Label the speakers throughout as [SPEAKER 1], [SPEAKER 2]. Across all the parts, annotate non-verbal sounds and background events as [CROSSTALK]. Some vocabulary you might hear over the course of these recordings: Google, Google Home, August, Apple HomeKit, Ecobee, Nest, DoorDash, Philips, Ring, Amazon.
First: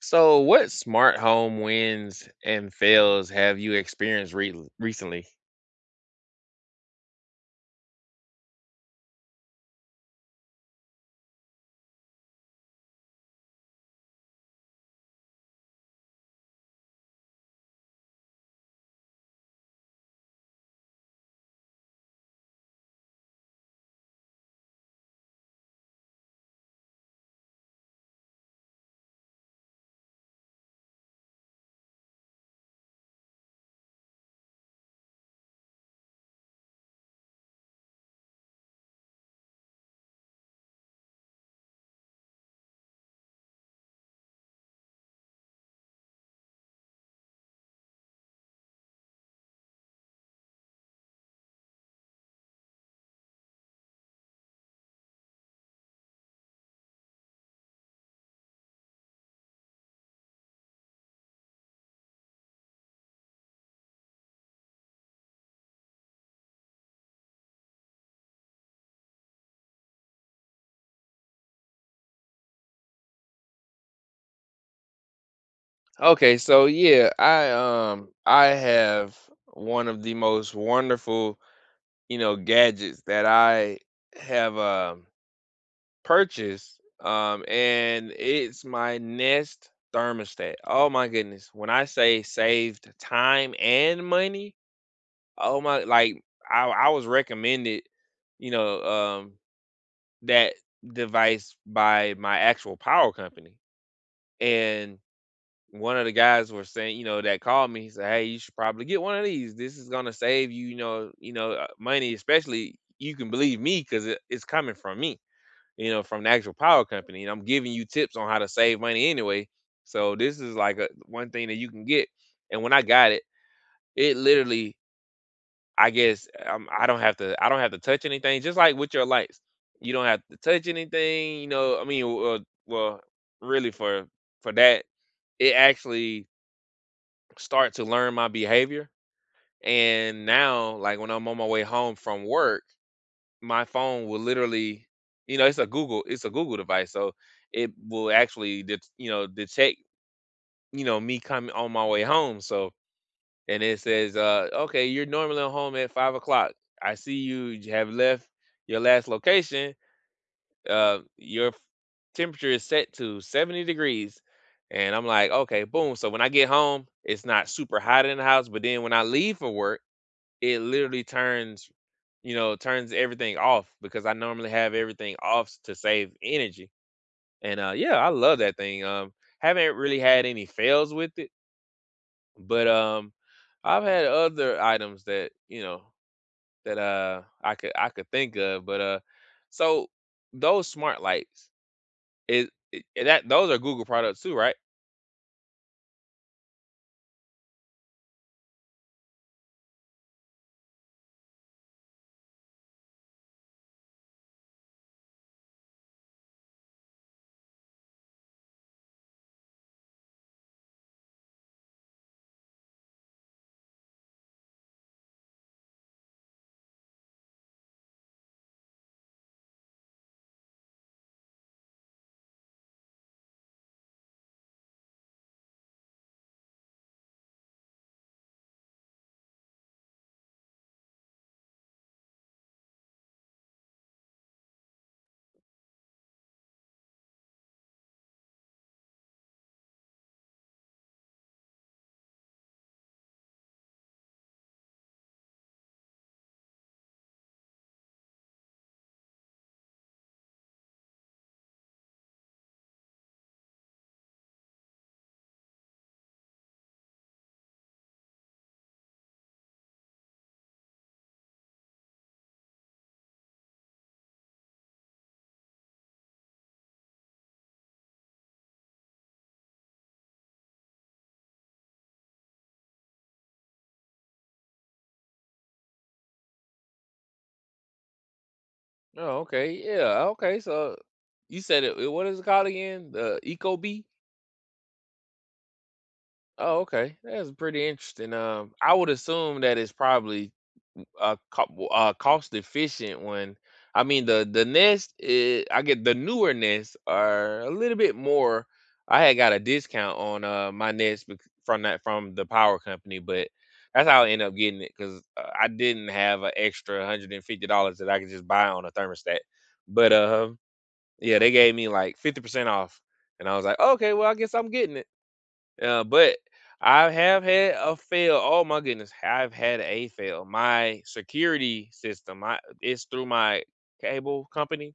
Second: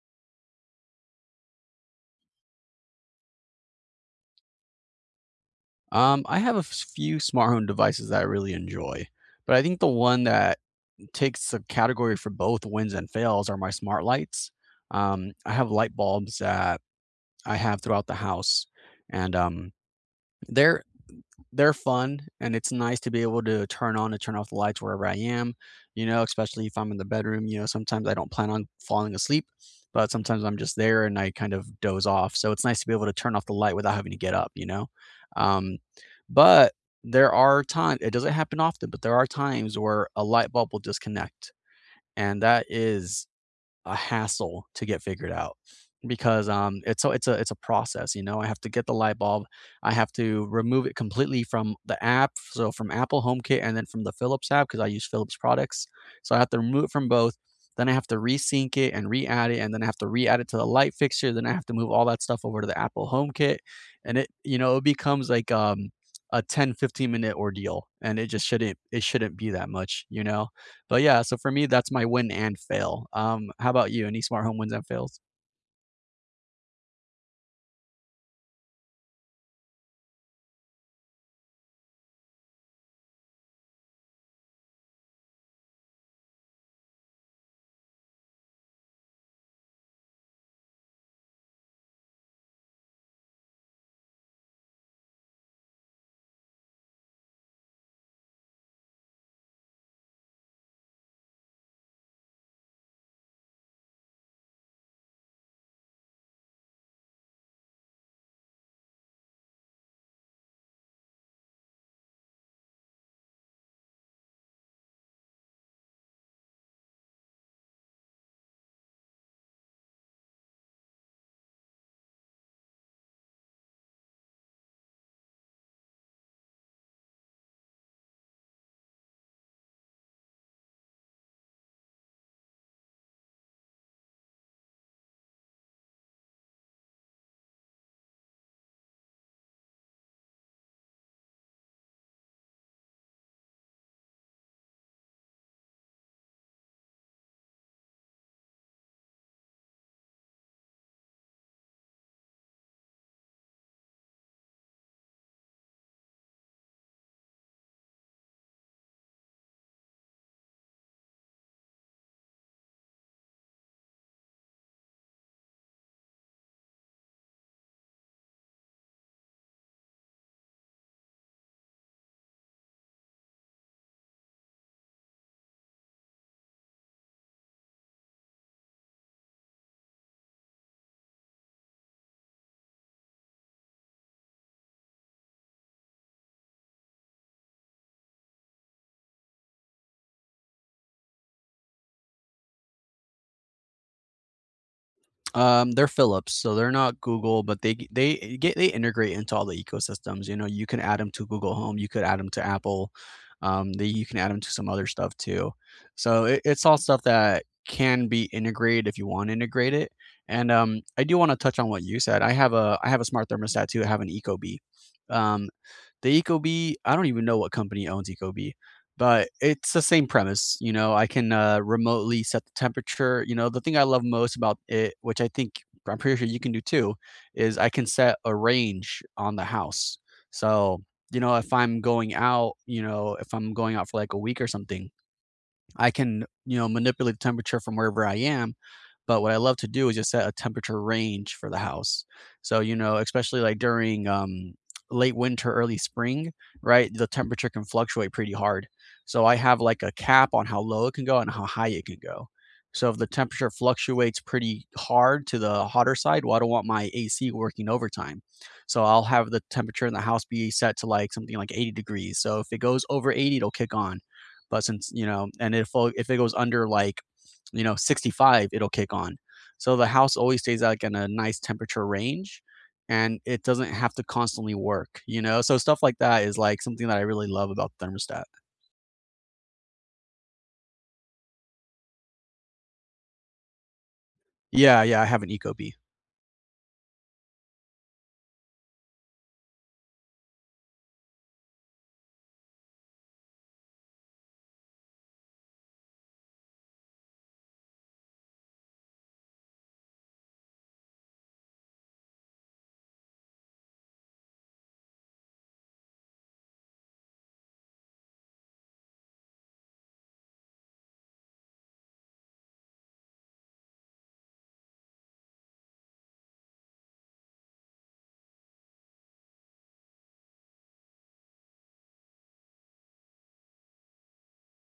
[SPEAKER 1] So, what smart home wins and fails have you experienced recently?
[SPEAKER 2] I have a f few smart home devices that I really enjoy, but I think the one that takes the category for both wins and fails are my smart lights. I have light bulbs that I have throughout the house, and they're they're fun and it's nice to be able to turn on and turn off the lights wherever I am, you know, especially if I'm in the bedroom, you know, sometimes I don't plan on falling asleep, but sometimes I'm just there and I kind of doze off. So it's nice to be able to turn off the light without having to get up. Um, but there are times it doesn't happen often, but there are times where a light bulb will disconnect, and that is a hassle to get figured out because it's a process, you know. I have to get the light bulb, I have to remove it completely from the app, so from Apple HomeKit and then from the Philips app because I use Philips products. So I have to remove it from both, then I have to resync it and re-add it, and then I have to re-add it to the light fixture, then I have to move all that stuff over to the Apple HomeKit. And it you know it becomes like a 10-15 minute ordeal and it just shouldn't be that much, you know. But yeah, so for me, that's my win and fail. How about you? Any smart home wins and fails?
[SPEAKER 1] Okay, so yeah, I have one of the most wonderful, gadgets that I have purchased. And it's my Nest thermostat. Oh my goodness. When I say saved time and money, oh my like I was recommended, you know, um that device by my actual power company. And one of the guys were saying, that called me. He said, "Hey, you should probably get one of these. This is gonna save you, money. Especially you can believe me because it's coming from me, from the actual power company, and I'm giving you tips on how to save money anyway. So this is like one thing that you can get. And when I got it, it literally I guess, I don't have to touch anything, just like with your lights. You don't have to touch anything, I mean, well, really for that, it actually start to learn my behavior. And now, like when I'm on my way home from work, my phone will literally, it's a Google device, so it will actually, you know, detect, me coming on my way home. So and it says, okay, you're normally home at 5 o'clock. I see you have left your last location. Your temperature is set to 70 degrees. And I'm like, okay, boom. So when I get home, it's not super hot in the house. But then when I leave for work, it literally turns, turns everything off because I normally have everything off to save energy. And yeah, I love that thing. Haven't really had any fails with it but, I've had other items that, I could think of, but, so those smart lights, is it that those are Google products too, right?
[SPEAKER 2] They're Philips, so they're not Google, but they g- they eh, get they integrate into all the ecosystems. You know, you can add them to Google Home, you could add them to Apple, you can add them to some other stuff too. So it's all stuff that can be integrated if you want to integrate it. And I do want to touch on what you said. I have a smart thermostat too. I have an Ecobee. Um, The Ecobee, I don't even know what company owns Ecobee, but it's the same premise. You know, I can, remotely set the temperature. You know, the thing I love most about it, which I think I'm pretty sure you can do too, is I can set a range on the house. So, you know, if I'm going out, if I'm going out for like a week or something, I can, you know, manipulate the temperature from wherever I am. But what I love to do is just set a temperature range for the house. So, you know, especially like during late winter, early spring, right? The temperature can fluctuate pretty hard. So I have like a cap on how low it can go and how high it can go. So if the temperature fluctuates pretty hard to the hotter side, well, I don't want my AC working overtime. So I'll have the temperature in the house be set to like something like 80 degrees. So if it goes over 80, it'll kick on. But since, you know, and if it goes under like, you know, 65, it'll kick on. So the house always stays like in a nice temperature range and it doesn't have to constantly work, you know? So stuff like that is like something that I really love about the thermostat.
[SPEAKER 1] Oh, okay, yeah, okay, so you said it what is it called again? The Ecobee?
[SPEAKER 2] Yeah, yeah, I have an Ecobee.
[SPEAKER 1] Oh, okay. That's pretty interesting. I would assume that it's probably cost efficient one. I mean the Nest I get the newer Nest are a little bit more. I had got a discount on my Nest from that from the power company, but that's how I ended up getting it because I didn't have an extra $150 that I could just buy on a thermostat. But yeah, they gave me like 50% off, and I was like, okay, well, I guess I'm getting it. But I have had a fail. Oh my goodness, I've had a fail. My security system, my it's through my cable company.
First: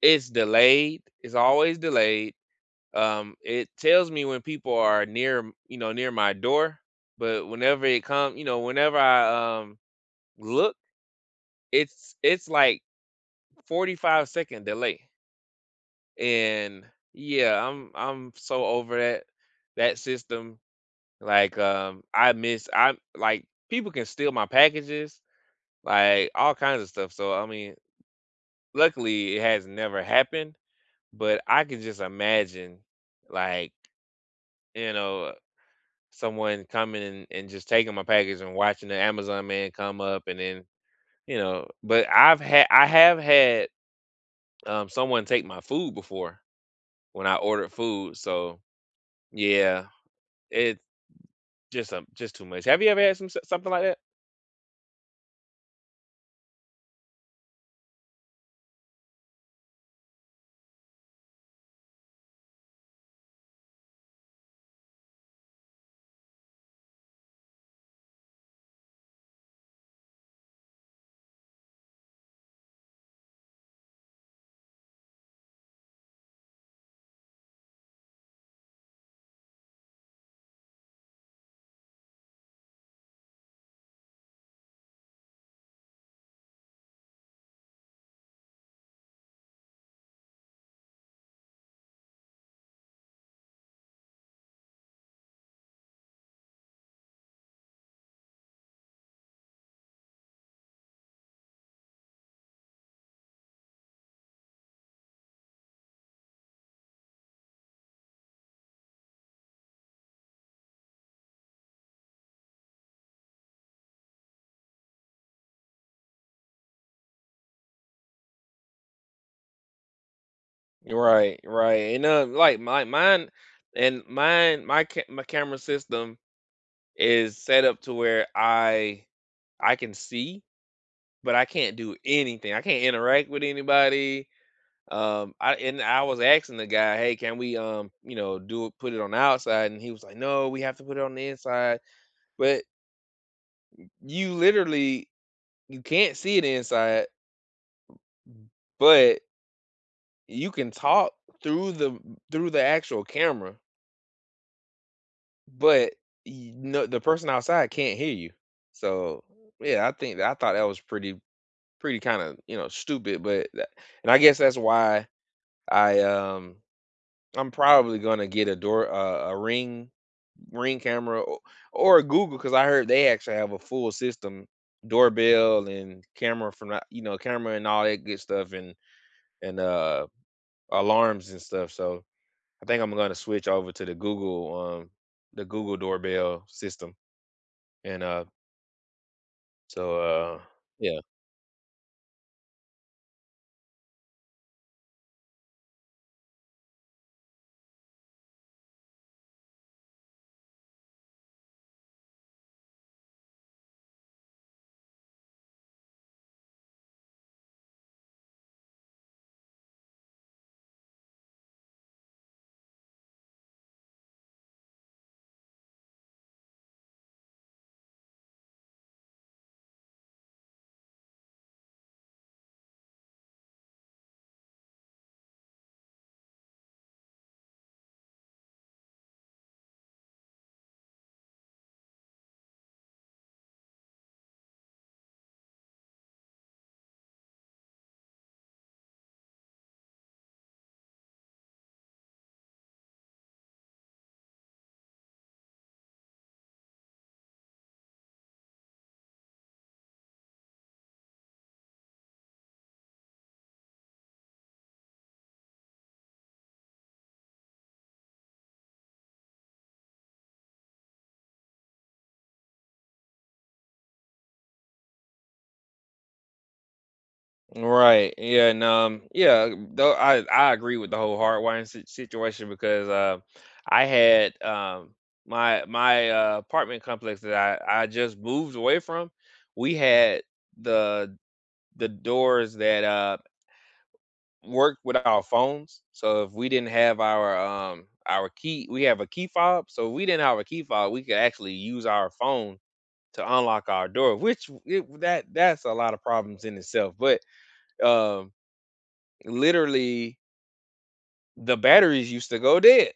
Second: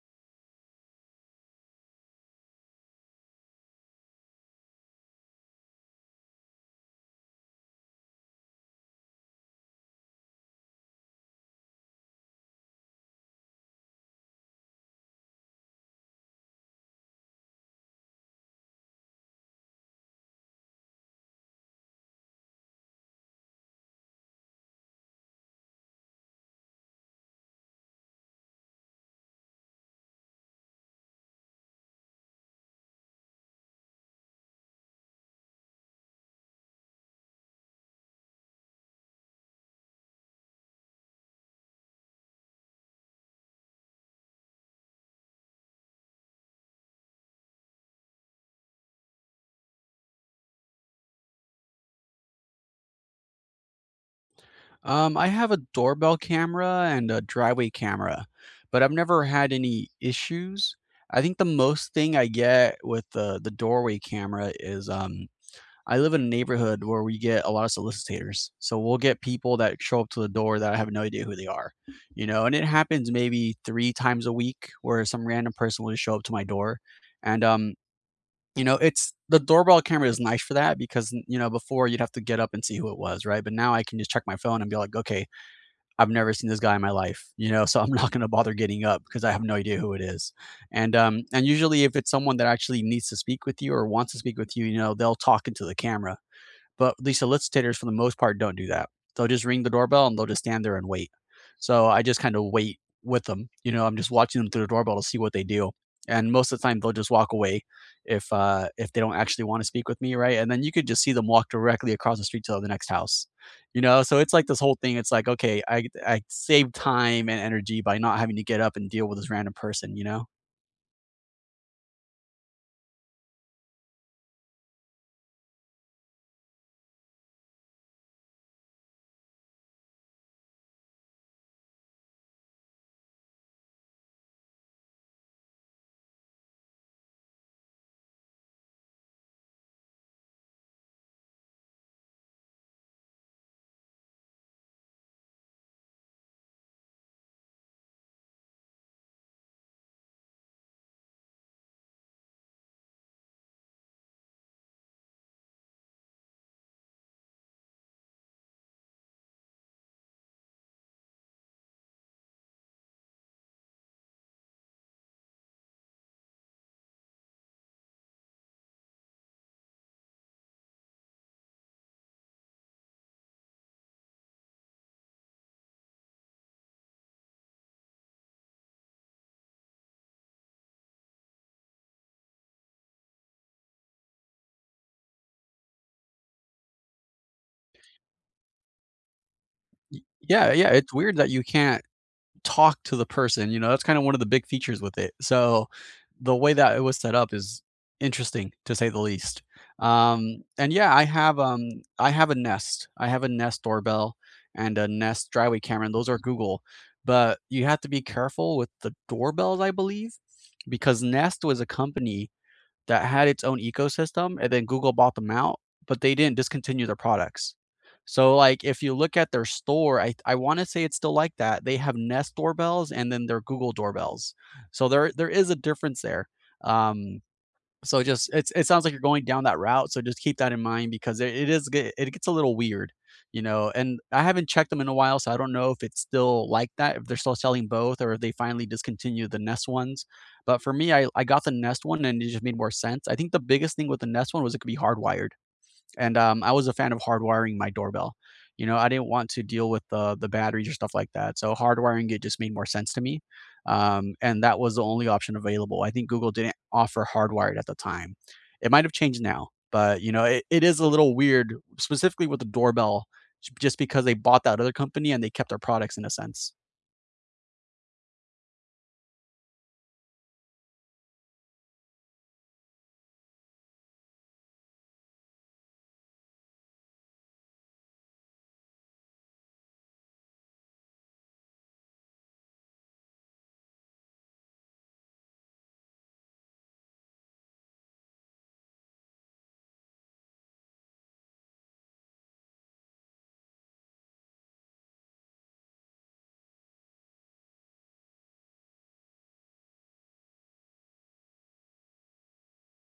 [SPEAKER 1] It's delayed. It's always delayed. It tells me when people are near, you know, near my door. But whenever it comes, whenever I look, it's like 45-second delay. And yeah, I'm so over that system. Like, I'm like, people can steal my packages, like, all kinds of stuff, so, I mean, luckily, it has never happened, but I could just imagine, like, you know, someone coming and just taking my package and watching the Amazon man come up and then, you know but I have had, someone take my food before when I ordered food, so, yeah, it's just too much. Have you ever had something like that?
[SPEAKER 2] I have a doorbell camera and a driveway camera, but I've never had any issues. I think the most thing I get with the doorway camera is I live in a neighborhood where we get a lot of solicitors. So we'll get people that show up to the door that I have no idea who they are, you know, and it happens maybe 3 times a week where some random person will just show up to my door. And, you know, it's the doorbell camera is nice for that because, you know, before you'd have to get up and see who it was, right? But now I can just check my phone and be like, okay, I've never seen this guy in my life, you know, [LAUGHS] so I'm not going to bother getting up because I have no idea who it is. And usually if it's someone that actually needs to speak with you or wants to speak with you, you know, they'll talk into the camera, but the solicitors, for the most part, don't do that. They'll just ring the doorbell and they'll just stand there and wait. So I just kind of wait with them. You know, I'm just watching them through the doorbell to see what they do. And most of the time, they'll just walk away if they don't actually want to speak with me, right? And then you could just see them walk directly across the street to the next house. You know, so it's like this whole thing. It's like, okay, I save time and energy by not having to get up and deal with this random person, you know.
[SPEAKER 1] Right, right, and, like, my mine and mine my ca my camera system is set up to where I can see, but I can't do anything. I can't interact with anybody, I was asking the guy, "Hey, can we, you know, do it put it on the outside?" And he was like, "No, we have to put it on the inside." But you literally you can't see it inside, but you can talk through the actual camera. But you know, the person outside can't hear you. So yeah, I think that I thought that was pretty kind of, you know, stupid, but that, and I guess that's why I um I'm probably going to get a door a ring camera or a Google cuz I heard they actually have a full system doorbell and camera from that, you know, camera and all that good stuff and and alarms and stuff. So I think I'm going to switch over to um the Google doorbell system. And, so,
[SPEAKER 2] Y-
[SPEAKER 1] uh,
[SPEAKER 2] yeah, yeah. It's
[SPEAKER 1] yeah.
[SPEAKER 2] weird that you can't talk to the person, you know. That's kind of one of the big features with it. So the way that it was set up is interesting to say the least. And yeah, I have a Nest. I have a Nest doorbell and a Nest driveway camera, and those are Google. But you have to be careful with the doorbells, I believe, because Nest was a company that had its own ecosystem, and then Google bought them out, but they didn't discontinue their products. So, like, if you look at their store, I wanna say it's still like that. They have Nest doorbells and then their Google doorbells. So there is a difference there. Um so just it sounds like you're going down that route, so just keep that in mind because it is get it gets a little weird, you know, and I haven't checked them in a while, so I don't know if it's still like that, if they're still selling both or if they finally discontinued the Nest ones. But for me, I got the Nest one and it just made more sense. I think the biggest thing with the Nest one was it could be hardwired. And I was a fan of hardwiring my doorbell. You know, I didn't want to deal with the batteries or stuff like that. So hardwiring it just made more sense to me. And that was the only option available. I think Google didn't offer hardwired at the time. It might have changed now, but you know, it is a little weird, specifically with the doorbell, just because they bought that other company and they kept their products in a sense.
[SPEAKER 1] Right. Yeah, and, yeah, though I agree with the whole hardwiring si situation because, I had, my apartment complex that I just moved away from, we had the the doors that, worked with our phones, so if we didn't have our key we have a key fob, so if we didn't have a key fob, we could actually use our phone to unlock our door, which it, that that's a lot of problems in itself. But um, literally, the batteries used to go dead,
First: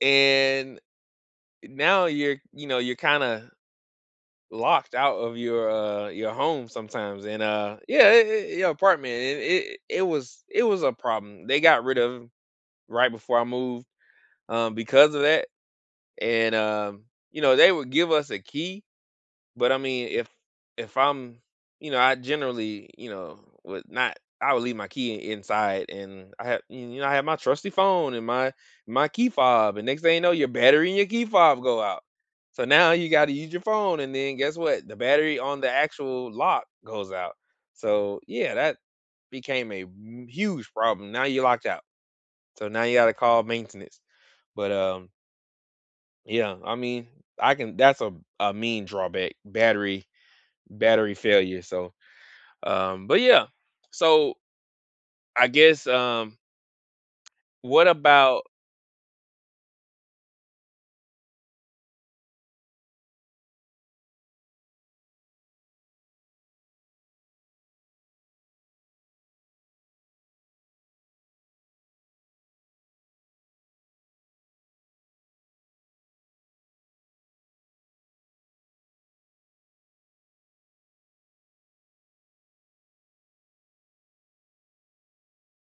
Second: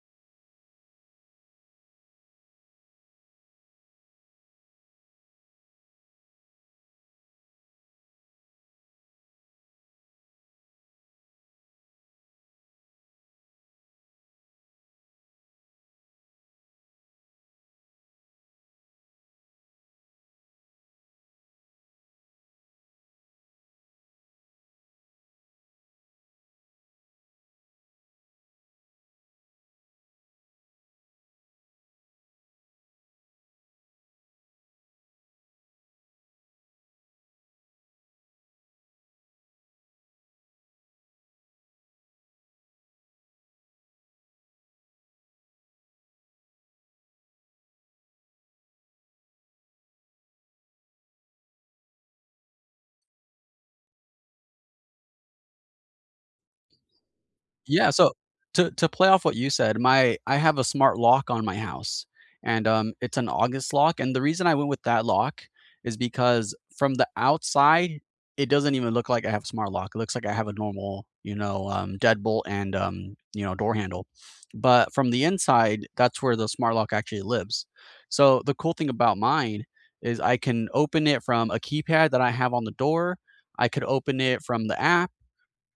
[SPEAKER 1] and now you're you know you're kind of locked out of your home sometimes and yeah your apartment and it was a problem they got rid of 'em right before I moved because of that and you know they would give us a key. But I mean, if I'm, you know, I generally, you know, would not. I would leave my key inside, and I have, you know, I have my trusty phone and my key fob. And next thing you know, your battery and your key fob go out. So now you got to use your phone, and then guess what? The battery on the actual lock goes out. So yeah, that became a huge problem. Now you're locked out. So now you got to call maintenance. But yeah, I mean, I can. That's a mean drawback. Battery failure. So, but yeah. So I guess what
[SPEAKER 2] Yeah, so
[SPEAKER 1] about
[SPEAKER 2] to play off what you said, my I have a smart lock on my house, and, it's an August lock, and the reason I went with that lock is because from the outside, it doesn't even look like I have a smart lock. It looks like I have a normal, you know, deadbolt and, you know, door handle, but from the inside, that's where the smart lock actually lives. So, the cool thing about mine is I can open it from a keypad that I have on the door, I could open it from the app,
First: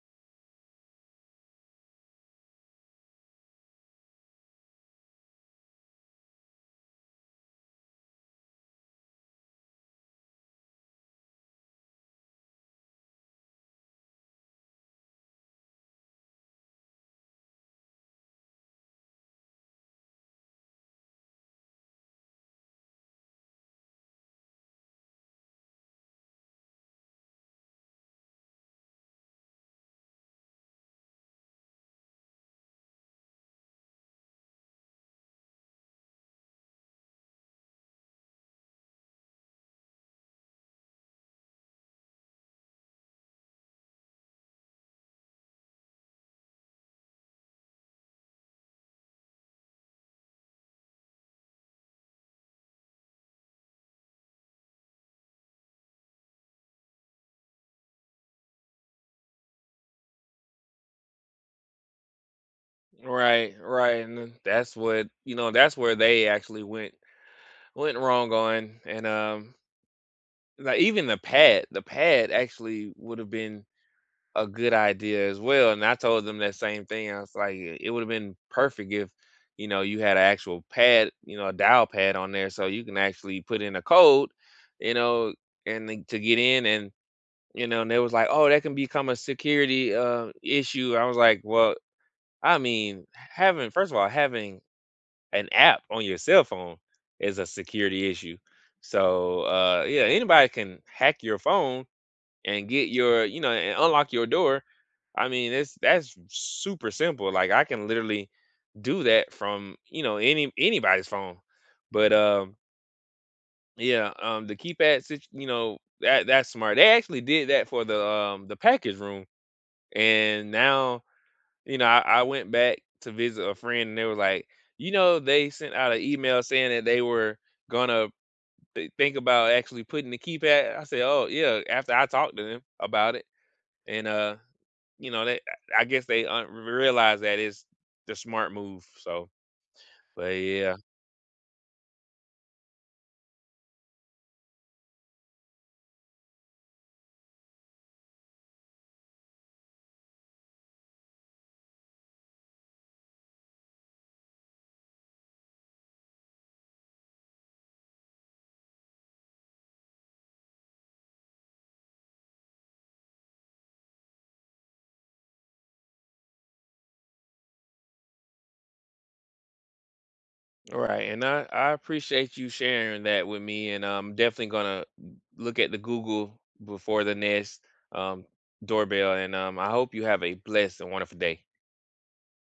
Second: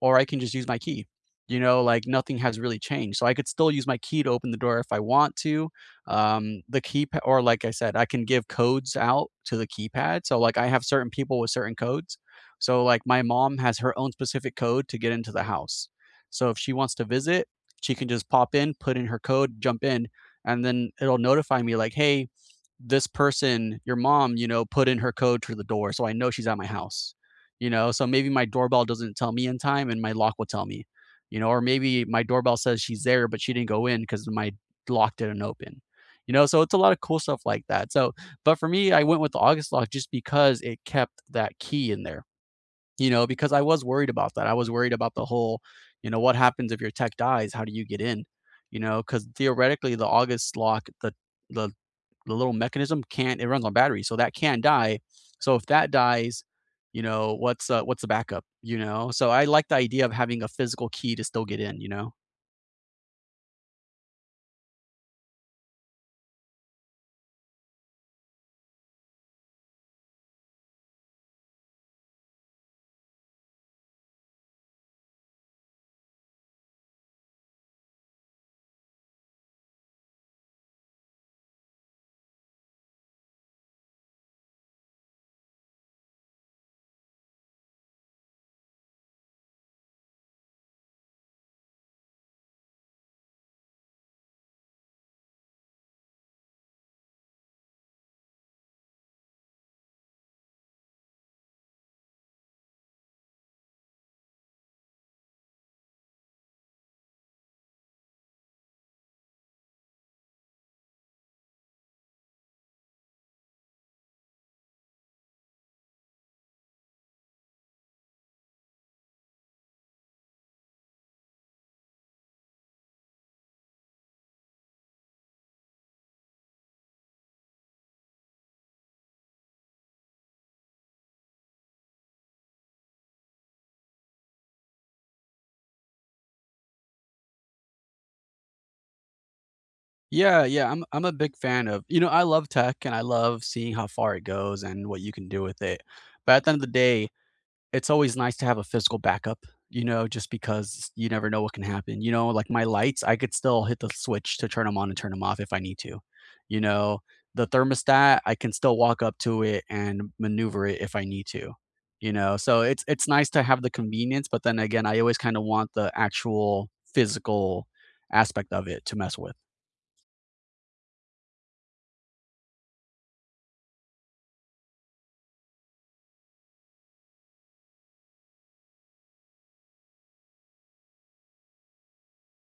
[SPEAKER 2] or I can just use my key. You know, like nothing has really changed. So I could still use my key to open the door if I want to. The keypad, or like I said, I can give codes out to the keypad. So, like, I have certain people with certain codes. So, like, my mom has her own specific code to get into the house. So, if she wants to visit, she can just pop in, put in her code, jump in, and then it'll notify me, like, hey, this person, your mom, you know, put in her code for the door. So I know she's at my house, you know? So maybe my doorbell doesn't tell me in time and my lock will tell me, you know, or maybe my doorbell says she's there, but she didn't go in because my lock didn't open. You know, so it's a lot of cool stuff like that. So, but for me, I went with the August lock just because it kept that key in there, you know, because I was worried about that. I was worried about the whole, you know, what happens if your tech dies? How do you get in? You know, because theoretically, the August lock, the the little mechanism can't it runs on battery, so that can die. So if that dies, you know, what's the backup, you know? So I like the idea of having a physical key to still get in, you know?
[SPEAKER 1] right, right, and then that's what you know. That's where they actually went wrong on, and like even the pad, actually would have been a good idea as well. And I told them that same thing. I was like, it would have been perfect if you know you had an actual pad, you know, a dial pad on there, so you can actually put in a code, you know, and then to get in and you know, and they was like, "Oh, that can become a security issue." I was like, "Well, I mean, having first of all, having an app on your cell phone is a security issue. So, yeah, anybody can hack your phone and get your, you know, and unlock your door. I mean, it's that's super simple. Like I can literally do that from you know anybody's phone. But yeah, the keypad, you know, that's smart. They actually did that for the package room and now, you know, I went back to visit a friend and they were like, you know, they sent out an email saying that they were gonna think about actually putting the keypad. I said, oh yeah, after I talked to them about it. And you know, they I guess they realized that it's the smart move. So but
[SPEAKER 2] Yeah, yeah,
[SPEAKER 1] yeah,
[SPEAKER 2] I'm a big fan of, you know, I love tech and I love seeing how far it goes and what you can do with it. But at the end of the day, it's always nice to have a physical backup, you know, just because you never know what can happen, you know, like my lights, I could still hit the switch to turn them on and turn them off if I need to, you know, the thermostat, I can still walk up to it and maneuver it if I need to, you know, so it's nice to have the convenience, but then again, I always kinda want the actual physical aspect of it to mess with.
[SPEAKER 1] all right. And I appreciate you sharing that with me. And I'm definitely gonna look at the Google before the Nest um, doorbell. And I hope you have a blessed and wonderful day.